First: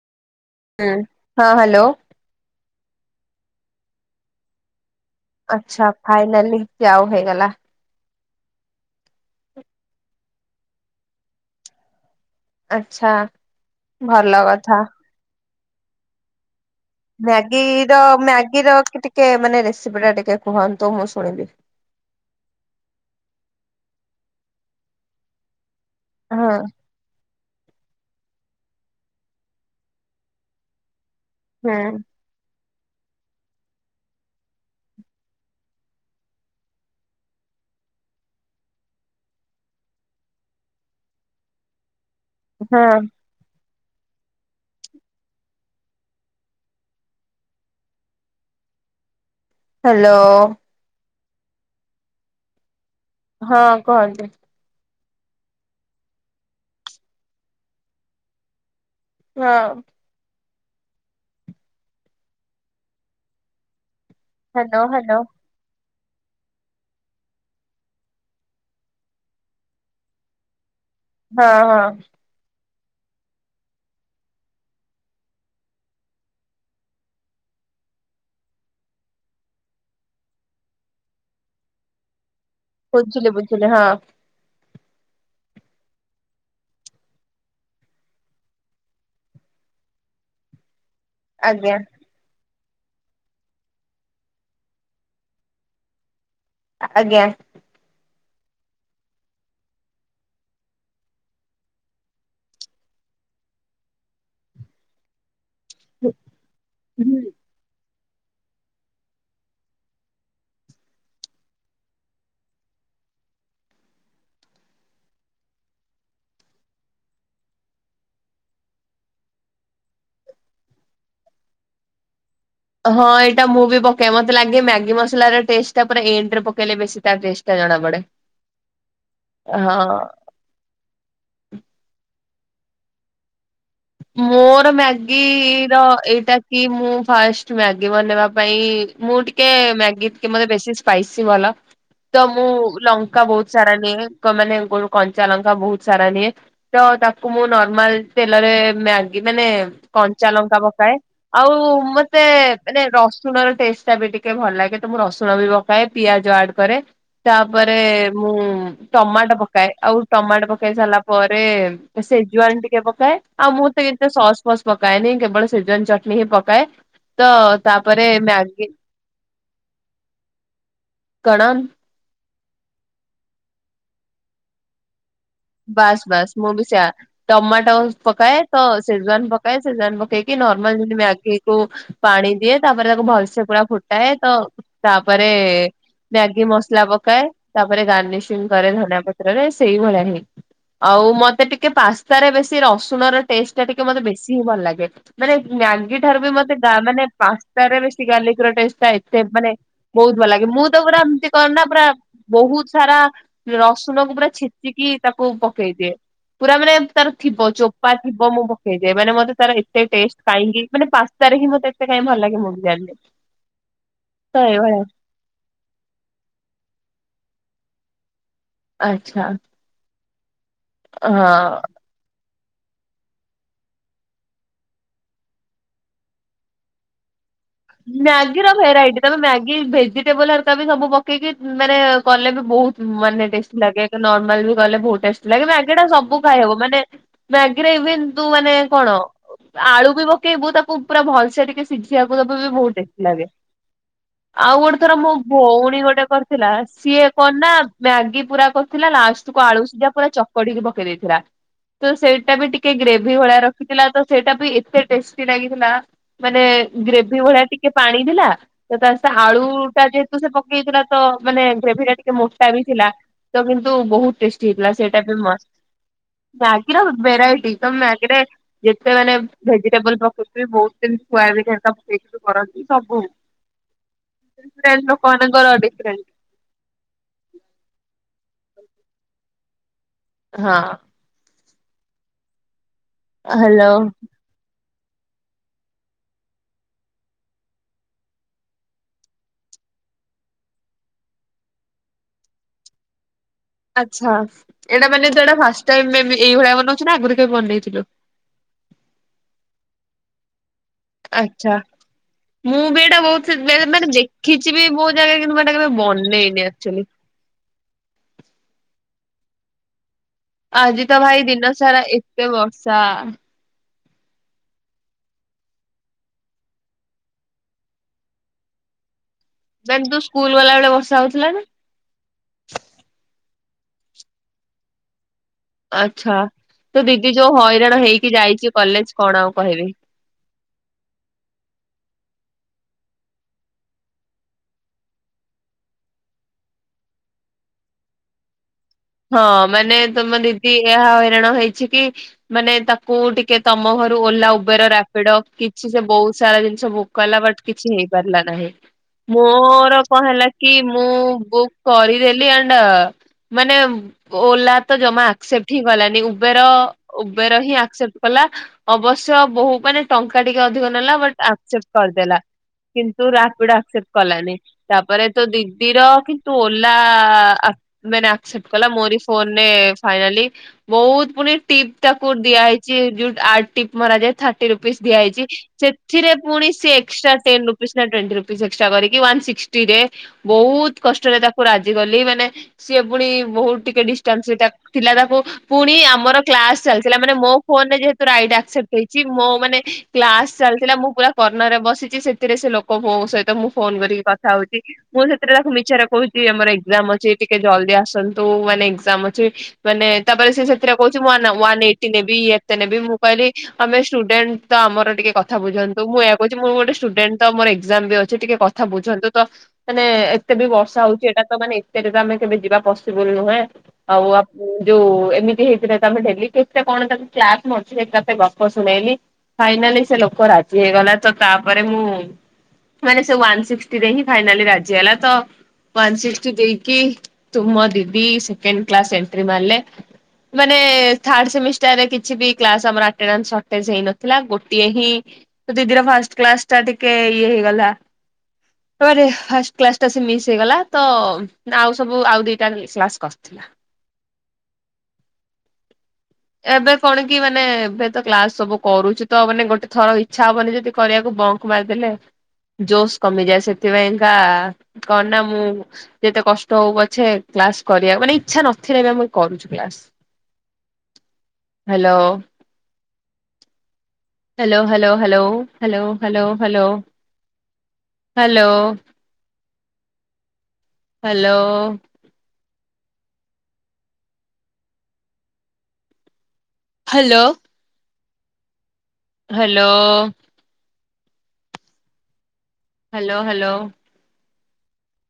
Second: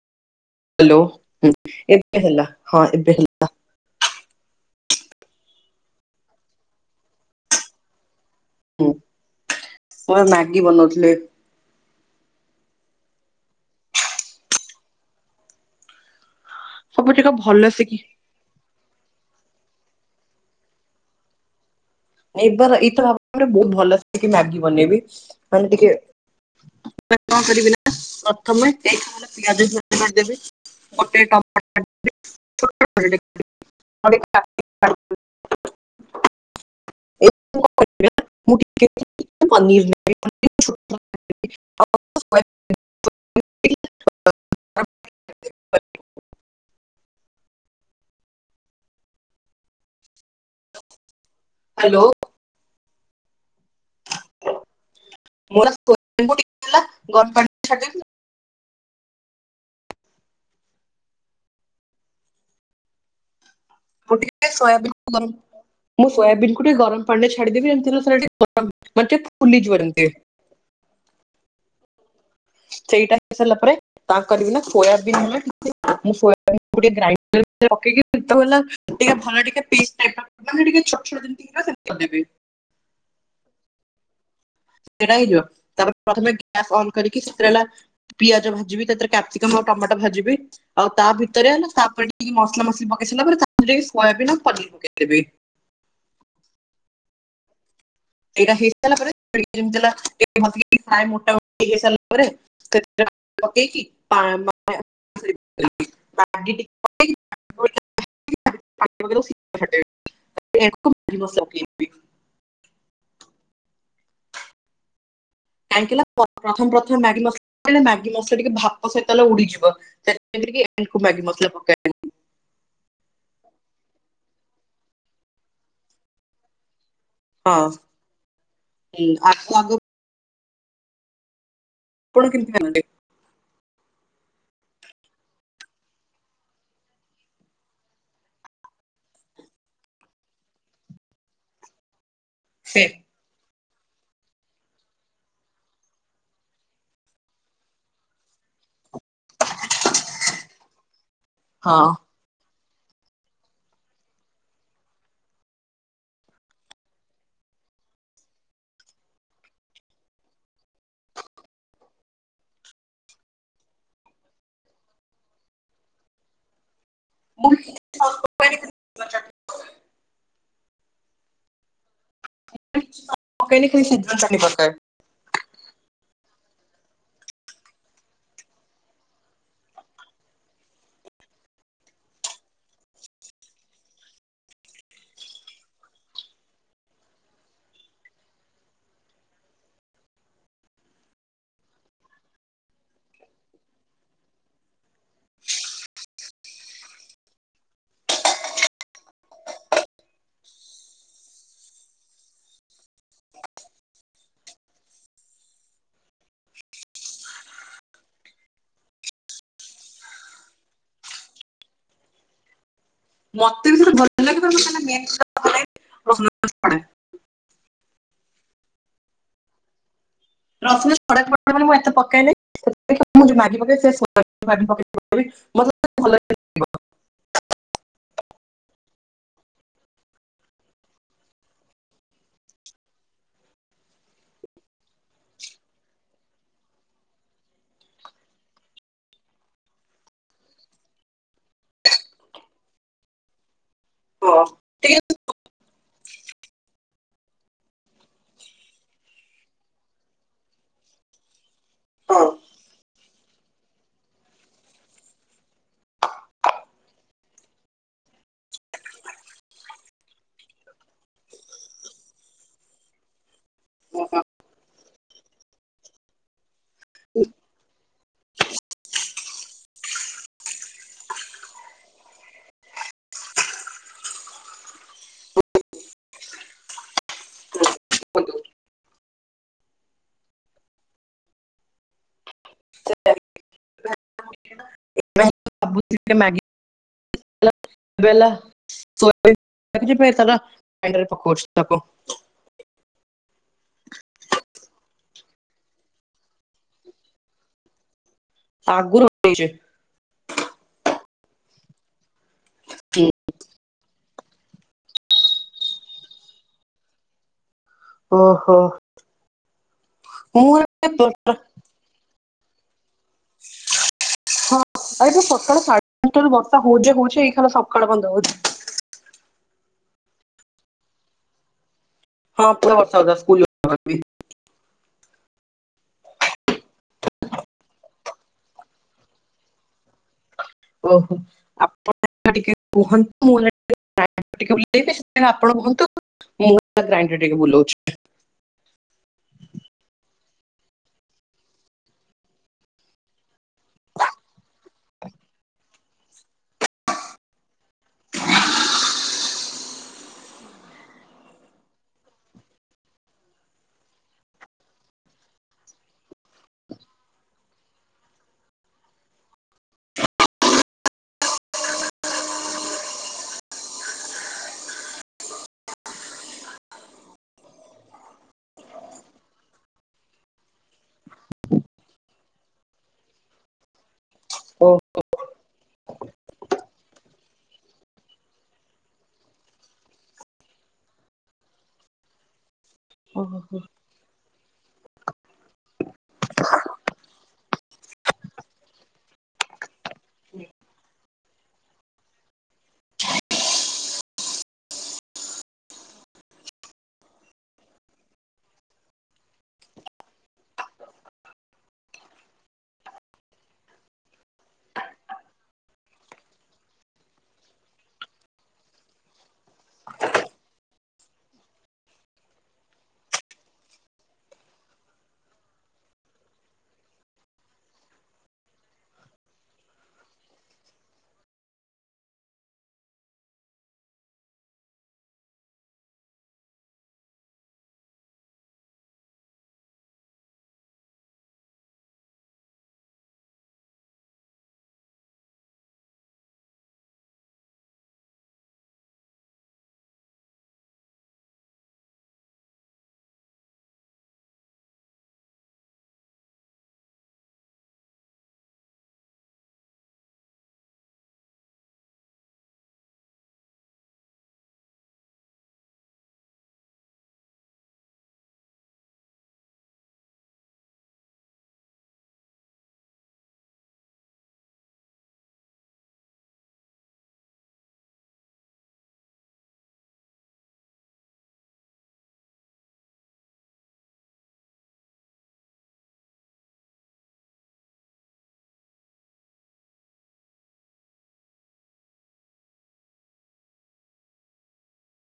ହୁଁ ହାଲୋଓ। ହଁ ହୁଁ ହ୍ୟାଲୋ ଏବେ ହେଲା ହଁ ଏବେ ହେଲ୍ ଆଚ୍ଛା। ଫାଇନାଲି ଯାଉ ହେଇଗଲା। ହୁଁ ମୋର୍ ମାଗି ବନଉଥିଲେ। ଆଛା ଭଲ କଥା। ସବୁ ଟିକେ ଭଲ ସେ କି ମ୍ୟାଗିର ମ୍ୟାଗିର କି ଟିକେ ମାନେ ରେସିପି ଟା ଟିକେ କୁହନ୍ତୁ ମୁଁ ଶୁଣିବି? ଏବର ଇତ ଆମର ବହୁତୁ ଭଲସେ ମ୍ୟାଗି ବନେଇବେ ମାନେ ଟିକେ ହଁ କଣ କରିବେନା [unintelligible] ନା ପ୍ରଥମେ ଏ [unintelligible] ପିଆଜ କରିଦ ଗୋଟେ। ହୁଁ। [unintelligible] [unintelligible] [inaudible] [inaudible] [unintelligible] [inaudible] [inaudible] [inaudible] ହଁ। [inaudible] [unintelligible] [inaudible] ହ୍ୟାଲୋ। ହ୍ୟାଲୋ। ହଁ କୁହନ୍ତୁ? ମୋର [unintelligible] ଗରଡି। ହଁ। କହୁଥିଲି ଯେ ହ୍ୟାଲୋ ସୋୟାବିନୀ ହ୍ୟାଲୋ ବନେଇବି। ମୁଁ ସୋୟାବିନ୍ କୁ ଟିକେ ଗରମ ପାଣି ରେ ଛାଡିଦେବି [inaudible] ଏମିତି ହେଲେ ସେରା ଟିକେ ଗରମ ମାନେ ଫୁଲିଯିବଏନ୍ତି। ହଁ ହଁ। ସେଇଟା ହେଇସାରିଲା ପରେ। ତାଙ୍କରି ବି ନା ସୋୟାବିନ୍ ନ ମୁଁ ସୟାବେ ଗାଇଣ୍ଡର ରଖିକି [unintelligible] ଟିକେ ଭଲ ଟିକେ ପିସି ଟାଇପିର ପାନେ ଟିକେ ଛୋଟ ଛୋଟ ଯେମିତି ସେମିତି କରିଦେବେ। ବୁଝିଲି ବୁଝିଲି ହଁ। ସେଇଟା ହେଇଯିବ ତାପରେ ପ୍ରଥମେ ଗ୍ୟାସ ଅନ କରିକି ସିକ୍ରେଲା ପିଆଜ ଭାଜିବି ସେଇଥିରେ କପସିକମ୍ ଆଉ ଟମାଟୋ ଭାଜିବି ଆଉ ତା ଭିତ ଭିତରେ ହେଲା ଆଜ୍ଞା ତାପରେ ଟିକେ ମସଲା ମସଲି ପକେଇ ସାରିଲା ପରେ ତାରେ ଟିକେ ସୋୟାବିନ ଆ ପନିରି ପକେଇ ଦେବି। ଆଜ୍ଞା। ଏରା ହେଇସାରିଲା ପରେ [unintelligible] ଟା ହେସାଲା ପରେ। କ [unintelligible] [unintelligible] [unintelligible] [unintelligible] [inaudible] [inaudible] [inaudible] [inaudible] [inaudible] [inaudible] [inaudible] [unintelligible] [inaudible] [unintelligible] [inaudible] କାହିଁକିଣା ପ୍ରଥମ ପ୍ରଥମେ ମ୍ୟାଗି ମସଲା ମ୍ୟାଗି ମସଲା ଟିକେ ଭପ ସହିତ ହେଲେ ଉଡିଯିବ। ଣ୍ଡ ମ [unintelligible] [inaudible] ହଁ ଏଇଟା ମୁଁ ବି ପକାଏ ମତେ ଲାଗେ ମ୍ୟାଗି ମସଲା ର ଟେଷ୍ଟ ଟା ପୁରା ଏଣ୍ଡେରେ ପକେଇଲେ ବେଶୀ ତା ଟେଷ୍ଟ ହଁ ଟା ଜଣା ପଡ଼େ ହୁଁ, ଆଗ ଆଗ ହଁ। ଆପଣ କେମିତି କରନ୍ତି? ମୋର ମ୍ୟାଗିର ଏଇଟା କି ମୁଁ ଫାଷ୍ଟ ମ୍ୟାଗି ବନେଇବା ପାଇଁ ମୁଁ ଟିକେ ମ୍ୟାଗି ଟିକେ ମତେ ବେଶୀ ସ୍ପାଇସି ଭଲ ତ ମୁଁ ସେ ଲ ଲଙ୍କା ବହୁତୁ ସାରା ନିଏ କ ମାନେ କ କଞ୍ଚା ଲଙ୍କା ବହୁତୁ ସାରା ନିଏ। ତ ତାକୁ ମୁଁ ନର୍ମାଲ ତେଲରେ ମ୍ୟାଗି ମାନେ କଞ୍ଚା ଲଙ୍କା ପକାଏ ଆଉ ହଁ ମା ପେ ମାନେ ରସୁଣର ଟେଷ୍ଟ ଟା ବି ଟିକେ ଭଲ ଲାଗେ ତ ମୁଁ ରସୁଣ ବି ପକାଏ ପିଆଜ ଆଡ କରେ। ତାପରେ ମୁଁ ଟମାଟ ପକାଏ ଆଉ ଟମାଟ ପକେଇ ସାରିଲା ପରେ ସେଜୱାନ ଟିକେ ପକାଏ। ଆଉ ମୁଁ ତ ଏତେ ସସ୍ ଫସ୍ ପକାଏନି କେବଳ ସେଜୱାନ ଚଟଣି ହିଁ ପକାଏ ତ ମୁଁ ବି ତା କିଛି ପରେ ଏ ପକାଏନି, ମ୍ୟାଗ ଖାଲି କଣ? ମ ଖ ସିଦ୍ଧ ଚାଲି ପକା [unintelligible] ଏ। ବାସ୍ ବାସ୍ ମୁଁ ବି ସେଆ। ଟମାଟୋ ପକାଏ ତ ସେଜୱାନ ପକାଏ ସେଜୱାନ ପକେଇକି ନର୍ମାଲମତି ମ୍ୟାଗିକୁ ପାଣି ଦିଏ ତାପରେ ତାକୁ ଭଲସେ ପୁରା ଫୁଟାଏ ତ ତାପରେ ମ୍ୟାଗି ମସଲା ପକାଏ ତାପରେ ଗାର୍ନିସିଂ କରେ ଧନିଆ ପତ୍ରରେ ସେଇଭଳିଆ ହିଁ। ଆଉ ମତେ ଟିକେ ପାସ୍ତାରେ ବେଶୀ ରସୁଣ ର ଟେଷ୍ଟ ଟା ଟିକେ ମୋତେ ବେଶୀ ହିଁ ଭଲ ଲାଗେ। ମାନେ ମ୍ୟାଗି ଠାରୁ ବି ମତେ ମାନେ ପାସ୍ତାରେ ବେଶୀ ଗାଲିକର ଟେଷ୍ଟ ଏତେ ମାନେ ବହୁତ ଭଲ ଲାଗେ ମୁଁ ତ ପୁରା ଏମିତି କରେ ନା ପୁରା ବହୁତ ସାରା ରସୁଣକୁ ପୁରା ଛେଚିକି ତାକୁ ପକେଇଦିଏ। ପୁରା ମାନେ ତାର ଥିବ ଚୋପା ଥିବ ମୁଁ ପକେଇଦିଏ ମାନେ ମତେ ତାର ଏତେ ଟେଷ୍ଟ କାହିଁକି ମାନେ ପା ସ୍ତାରେ ହିଁ ମତେ ଏତେ କାଇଁ ଭଲଲାଗେ ମୁଁ ବି ଜାଣିନି। ମତେ ବି ସେଇଟା ଭଲ ତ ଲାଗେ ଏଇଭଳିଆ [unintelligible] ଆଚ୍ଛା। ରଶୁଣ ଛଡ଼େଇବାକୁ ହଁ। ପଡେ ବୋଲି ମୁଁ ଏତେ ପକାଏନାହିଁ। [unintelligible] ମ୍ୟାଗିର ଭେରାଇଟି ତମେ ମ୍ୟାଗି ଭେଜିଟେବଲ ହେରିକା ବି ସବୁ ପକେଇକି ମାନେ କଲେ ବି ବହୁତ ମାନେ ଟେଷ୍ଟି ଲାଗେ ନର୍ମାଲ ବି ଗଲେ ବହୁତ ଟେଷ୍ଟି ଲାଗେ ମ୍ୟାଗିଟା ସବୁ ଖାଇହବ ମାନେ ମ୍ୟାଗିରେ ଇଭିନ ତୁ ମାନେ କଣ ଆଳୁ ବି ପକେଇବୁ ତାକୁ ପୁରା ଭଲସେ ଟିକେ ସିଝିବାକୁ ଦ ବୁ ବହୁତ ଟେଷ୍ଟି ଲାଗେ ହଁ, ଆଉ ଗୋଟେ ଥର ଟିକେ ମ ଭଉଣୀ ଗୋଟେ କରିଥିଲା ସିଏ କଣନା ମ୍ୟାଗି ପୁରା କରିଥିଲା ଲାଷ୍ଟ କୁ ଆଳୁ ସିଝା ପୁରା ଚ କଡିକି ପକେଇ ଦେଇଥିଲା। ତ ହଁ, ସେଇଟା ବି ଟିକେ ଗ୍ରେଭି ଭଳିଆ ରଖିଥିଲା ତ ସେଇଟା ବି ଏତେ ଟେଷ୍ଟି ଲାଗିଥିଲା। ମାନେ ଗ୍ରେଭି ଭଳିଆ ଟିକେ ପାଣି ଥିଲା ତ ତାର ସେ ଆଳୁ ଟା ଯେହେତୁ ସେ ପକେଇଥିଲା ତ ମାନେ ଗ୍ରେଭି ଟା ଟିକେ ମୋଟା ବି ଥିଲା। ତେ କିନ୍ତୁ ହଁ, ବହୁତ ଟେଷ୍ଟି ହେଇଥିଲା ସେଇଟା ବି ମସ୍ତ। ମ୍ୟାଗିର ହଁ, ଭେରାଇଟି ତମେ ମ୍ୟାଗିରେ ଯେତେ ମାନେ ଭେଜିଟେବଲ ପକେଇବ ବହୁତ [unintelligible] ସେଥିରୁ କରନ୍ତି ସବୁ ଡିଫେରେଣ୍ଟ ଲୋକ ମାନଙ୍କର ଡିଫେରେଣ୍ଟ କୁହନ୍ତୁ। ହଁ। ହ୍ୟାଲୋ। ଯେତେ ମ୍ୟାଗି [unintelligible] ପକଉଛି ତାକୁ ଆଚ୍ଛା ଏଇଟା ମାନେ ଯଉଟା ଫାଷ୍ଟଟାଇମ ଏଇଭଳିଆ ବନଉଛୁ ନା ଆଗରୁ କେବେ ବନେଇଥିଲୁ? ଆଗରୁ ବନେଇଛି। ଆଛା ମୁଁ ବି ଏଇଟା ବହୁତ ମାନେ ଦେଖିଛିି ବି ବହୁତ ଜାଗାରେ କିନ୍ତୁ ମାନେ କେବେ ବନେଇନି ଆକ୍ଚୁଲି। ଓହୋ। ମୁଁ ଆଜି ଏବେ ତ ଭାଇ ବର୍ଷା- ଦିନ ସାରା ଏତେ ବର୍ଷା ହଁ ଆଜିତ ସକାଳ ସାଢେ ପାଞ୍ଚଟା ରୁ ବର୍ଷା ହଉଛେ ହଉଛେ ଏଇ ଖାନା ସକାଳୁ ବନ୍ଦ ହଉଛି। ମାନେ ତୁ ସ୍କୁଲ ଗଲା ବେଳେ ବର୍ଷା ହଉଥିଲା ନା? ହଁ ପୁରା ବର୍ଷା ହଉଥିଲା ସ୍କୁଲ [unintelligible] ଆଛା ତୋ ଦିଦି ଯୋଉ ହଇରାଣ ହେଇକି ଯାଇଛି କଲେଜ କଣ ଆଉ କହିବି? ଓହୋ। ଆପଣ ଟିକେ କୁହନ୍ତୁ ମୁଁ ଏଇନେ ଟିକେ [unintelligible] ଆପଣ କୁହନ୍ତୁ ମୁଁ ଟିକେ ଗ୍ରାଇଣ୍ଡର ଟିକେ ବୁଲଉଛି। ହଁ ମାନେ ତମ ଦିଦି ଏହା ହଇରାଣ ହେଇଛି କି। ମାନେ ତାକୁ ଟିକେ ତମ ଘରୁ ଓଲା ଉବେର ରାପିଡ କିଛି ସେ ବହୁତ୍ ସାରା ଜିନିଷ ବୁକ୍। କଇଲା ବଟ୍ କିଛି ହେଇପାରିଲା ନାହିଁ। ମୋର କଣ ହେଲା କି ମୁଁ ବୁକ୍ କରିଦେଲି ଆଣ୍ଡ। ମାନେ। ଓଲା ତ ଜମା ଆକ୍ସେପ୍ଟ ହିଁ କଲାନି ଉବେର ଉବେର ହିଁ ଆକ୍ସେପ୍ଟ କଲା। ଅବଶ୍ୟ ବହୁ ମାନେ ଟଙ୍କା ଟିକେ ଅଧିକ ନେଲା ବଟ୍ ଆକ୍ସେପ୍ଟ କରିଦେଲା। କିନ୍ତୁ ରାପିଡ୍ ଆକ୍ସେପ୍ଟ କଲାନି। ତାପରେ ତ ଦିଦିର କିନ୍ତୁ ଓଲା ଆପ୍ ମାନେ ଆକସେପ୍ଟ। କହିଲା ମୋରି ଫୋନରେ ଫାଇନାଲି। ବହୁତ୍ ପୁଣି ଟିପ୍ ତାକୁ ଦିଆ ହେଇଚି ଯୋଉ ଆଡ୍ ଟିପ୍ ମରା ଯାଏ। ଥାର୍ଟି ରୁପିଜ୍ ଦିଆ ହେଇଚି ସେ ଥିରେ ପୁଣି ସେ ଏକ୍ସଟ୍ରା ଟେନ ରୁପିଜ୍ ନା ଟ୍ୱେଣ୍ଟି ରୁପିଜ୍ ଏକ୍ସଟ୍ରା କରିକି ୱାନସିକ୍ସଟିରେ। ବହୁତ୍ କଷ୍ଟରେ ତାକୁ ରାଜି କଲି ମାନେ ସିଏ ପୁଣି। ଓହୋ ବହୁତ ଟିକେ ଡିଷ୍ଟାନ୍ସ ରେ ଟା ଥିଲା ତାକୁ। ପୁଣି ଆମର କ୍ଲାସ ଚାଲିଥିଲା ମାନେ ମୋ ଫୋନରେ ଯେହେତୁ ରାଇଡ୍ ଆକ୍ସେପ୍ଟ ହେଇଚି ମୋ ମାନେ। କ୍ଲାସ ଚାଲଥିଲା ମୁଁ ପୁରା କର୍ଣ୍ଣର ରେ ବସିଚି ସେଥିରେ ସେ ଲୋକୋ ମୋ ସହିତ ମୁଁ ଫୋନ୍ କରିକି କଥା ହଉଚି। ମୁଁ ସେଥିରେ ତାକୁ ମିଛରେ କହୁଛି ଆମର ଏକ୍ଜାମ୍ ଅଛି ଟିକେ ଜଲ୍ଦି ଆସନ୍ତୁ ମାନେ ଏକ୍ଜାମ୍ ଅଛି। ମାନେ ତାପରେ ସେ ସେଥିରେ କହୁଛି ମୁଁ ୱାନ ୱାନଏଇଟି ନେବି ୟେତେ ନେବି ମୁଁ କହିଲି ଆମେ ସ୍ଟୁଡେଣ୍ଟ। ତ ଆମର ଟିକେ କଥା ବୁଝନ୍ତୁ ମୁଁ ଏୟା କହୁଛି ମୁଁ ଗୋଟେ ଷ୍ଟୁଡେଣ୍ଟ ତ ମୋର ଏକ୍ଜାମ ବି ଅଛି ଟିକେ କଥା ବୁଝନ୍ତୁ ତ। ମାନେ ଏତେ ବି ବର୍ଷା ହଉଚି ଏଟା ତ ମାନେ ଏତେରେ ବେ ଆମେ କେବେ ଯିବା ପସିବୁଲ୍ ନୁହେଁ। ଆଉ ଆପୁ ଯୋଉ ଏମିତି ହେଇଥିଲେ ତ ଆମେ ଡେଲି କେତେ କଣ ତାକୁ କ୍ଲାସ ମଝିରେ ତା ସହିତ ଗ ବହୁତ୍ ଶୁଣେଇଲି ଫାଇନାଲି ସେ ଲୋକ ରାଜି ହେଇଗଲା ତ ତାପରେ ମୁଁ। ମାନେ ସେ ୱାନ ସିକ୍ସଟି ରେ ହିଁ ଫାଇନାଲି ରାଜି ହେଲା ତ। ୱାନସିକ୍ସଟି ଦେଇକି ତୁମ ଦିଦି ସେକେଣ୍ଡ କ୍ଲାସ୍ ଏଣ୍ଟ୍ରି ମାର୍ଲେ। ମାନେ ଥାର୍ଡ଼ ସେମିଷ୍ଟାରରେ କିଛିବି କ୍ଲାସ ଆମର ଆଟେନାନ୍ସ ସଟେଜ୍ ହେଇନଥିଲା ଗୋଟିଏ ହିଁ। ତ ଦିଦିର ଫାଷ୍ଟ କ୍ଲାସ ଟା ଟିକେ ଇଏ ହେଇଗଲା। ପରେ ଫାଷ୍ଟ କ୍ଲାସ ଟା ସେ ମିସ୍ ହେଇଗଲା ତ ଆଉ ସବୁ ଆଉ ଦିଟାରେ ଲେ କ୍ଲାସ୍ କରଥିଲା। ଏବେ କଣ କି ମାନେ ଏବେ ତ କ୍ଲାସ ସବୁ କରୁଛି ତ ମାନେ ଗୋଟେ ଥର ଇଚ୍ଛା ହବନି ଯଦି କରିବାକୁ ବ ମାରିଦେଲେ ଜୋସ୍ କମିଯାଏ ସେଥିପାଇଁକା କଣ ନା ମୁଁ। ଯେତେ କଷ୍ଟ ହଉ ପଛେ କ୍ଲାସ କରିବାକୁ ମାନେ ଇଚ୍ଛା ନଥିଲେ ବି ଆମେ କରୁଛୁ class. Hello. Hello hello hello hello hello hello. Hello hello. Hello. Hello. Hello hello.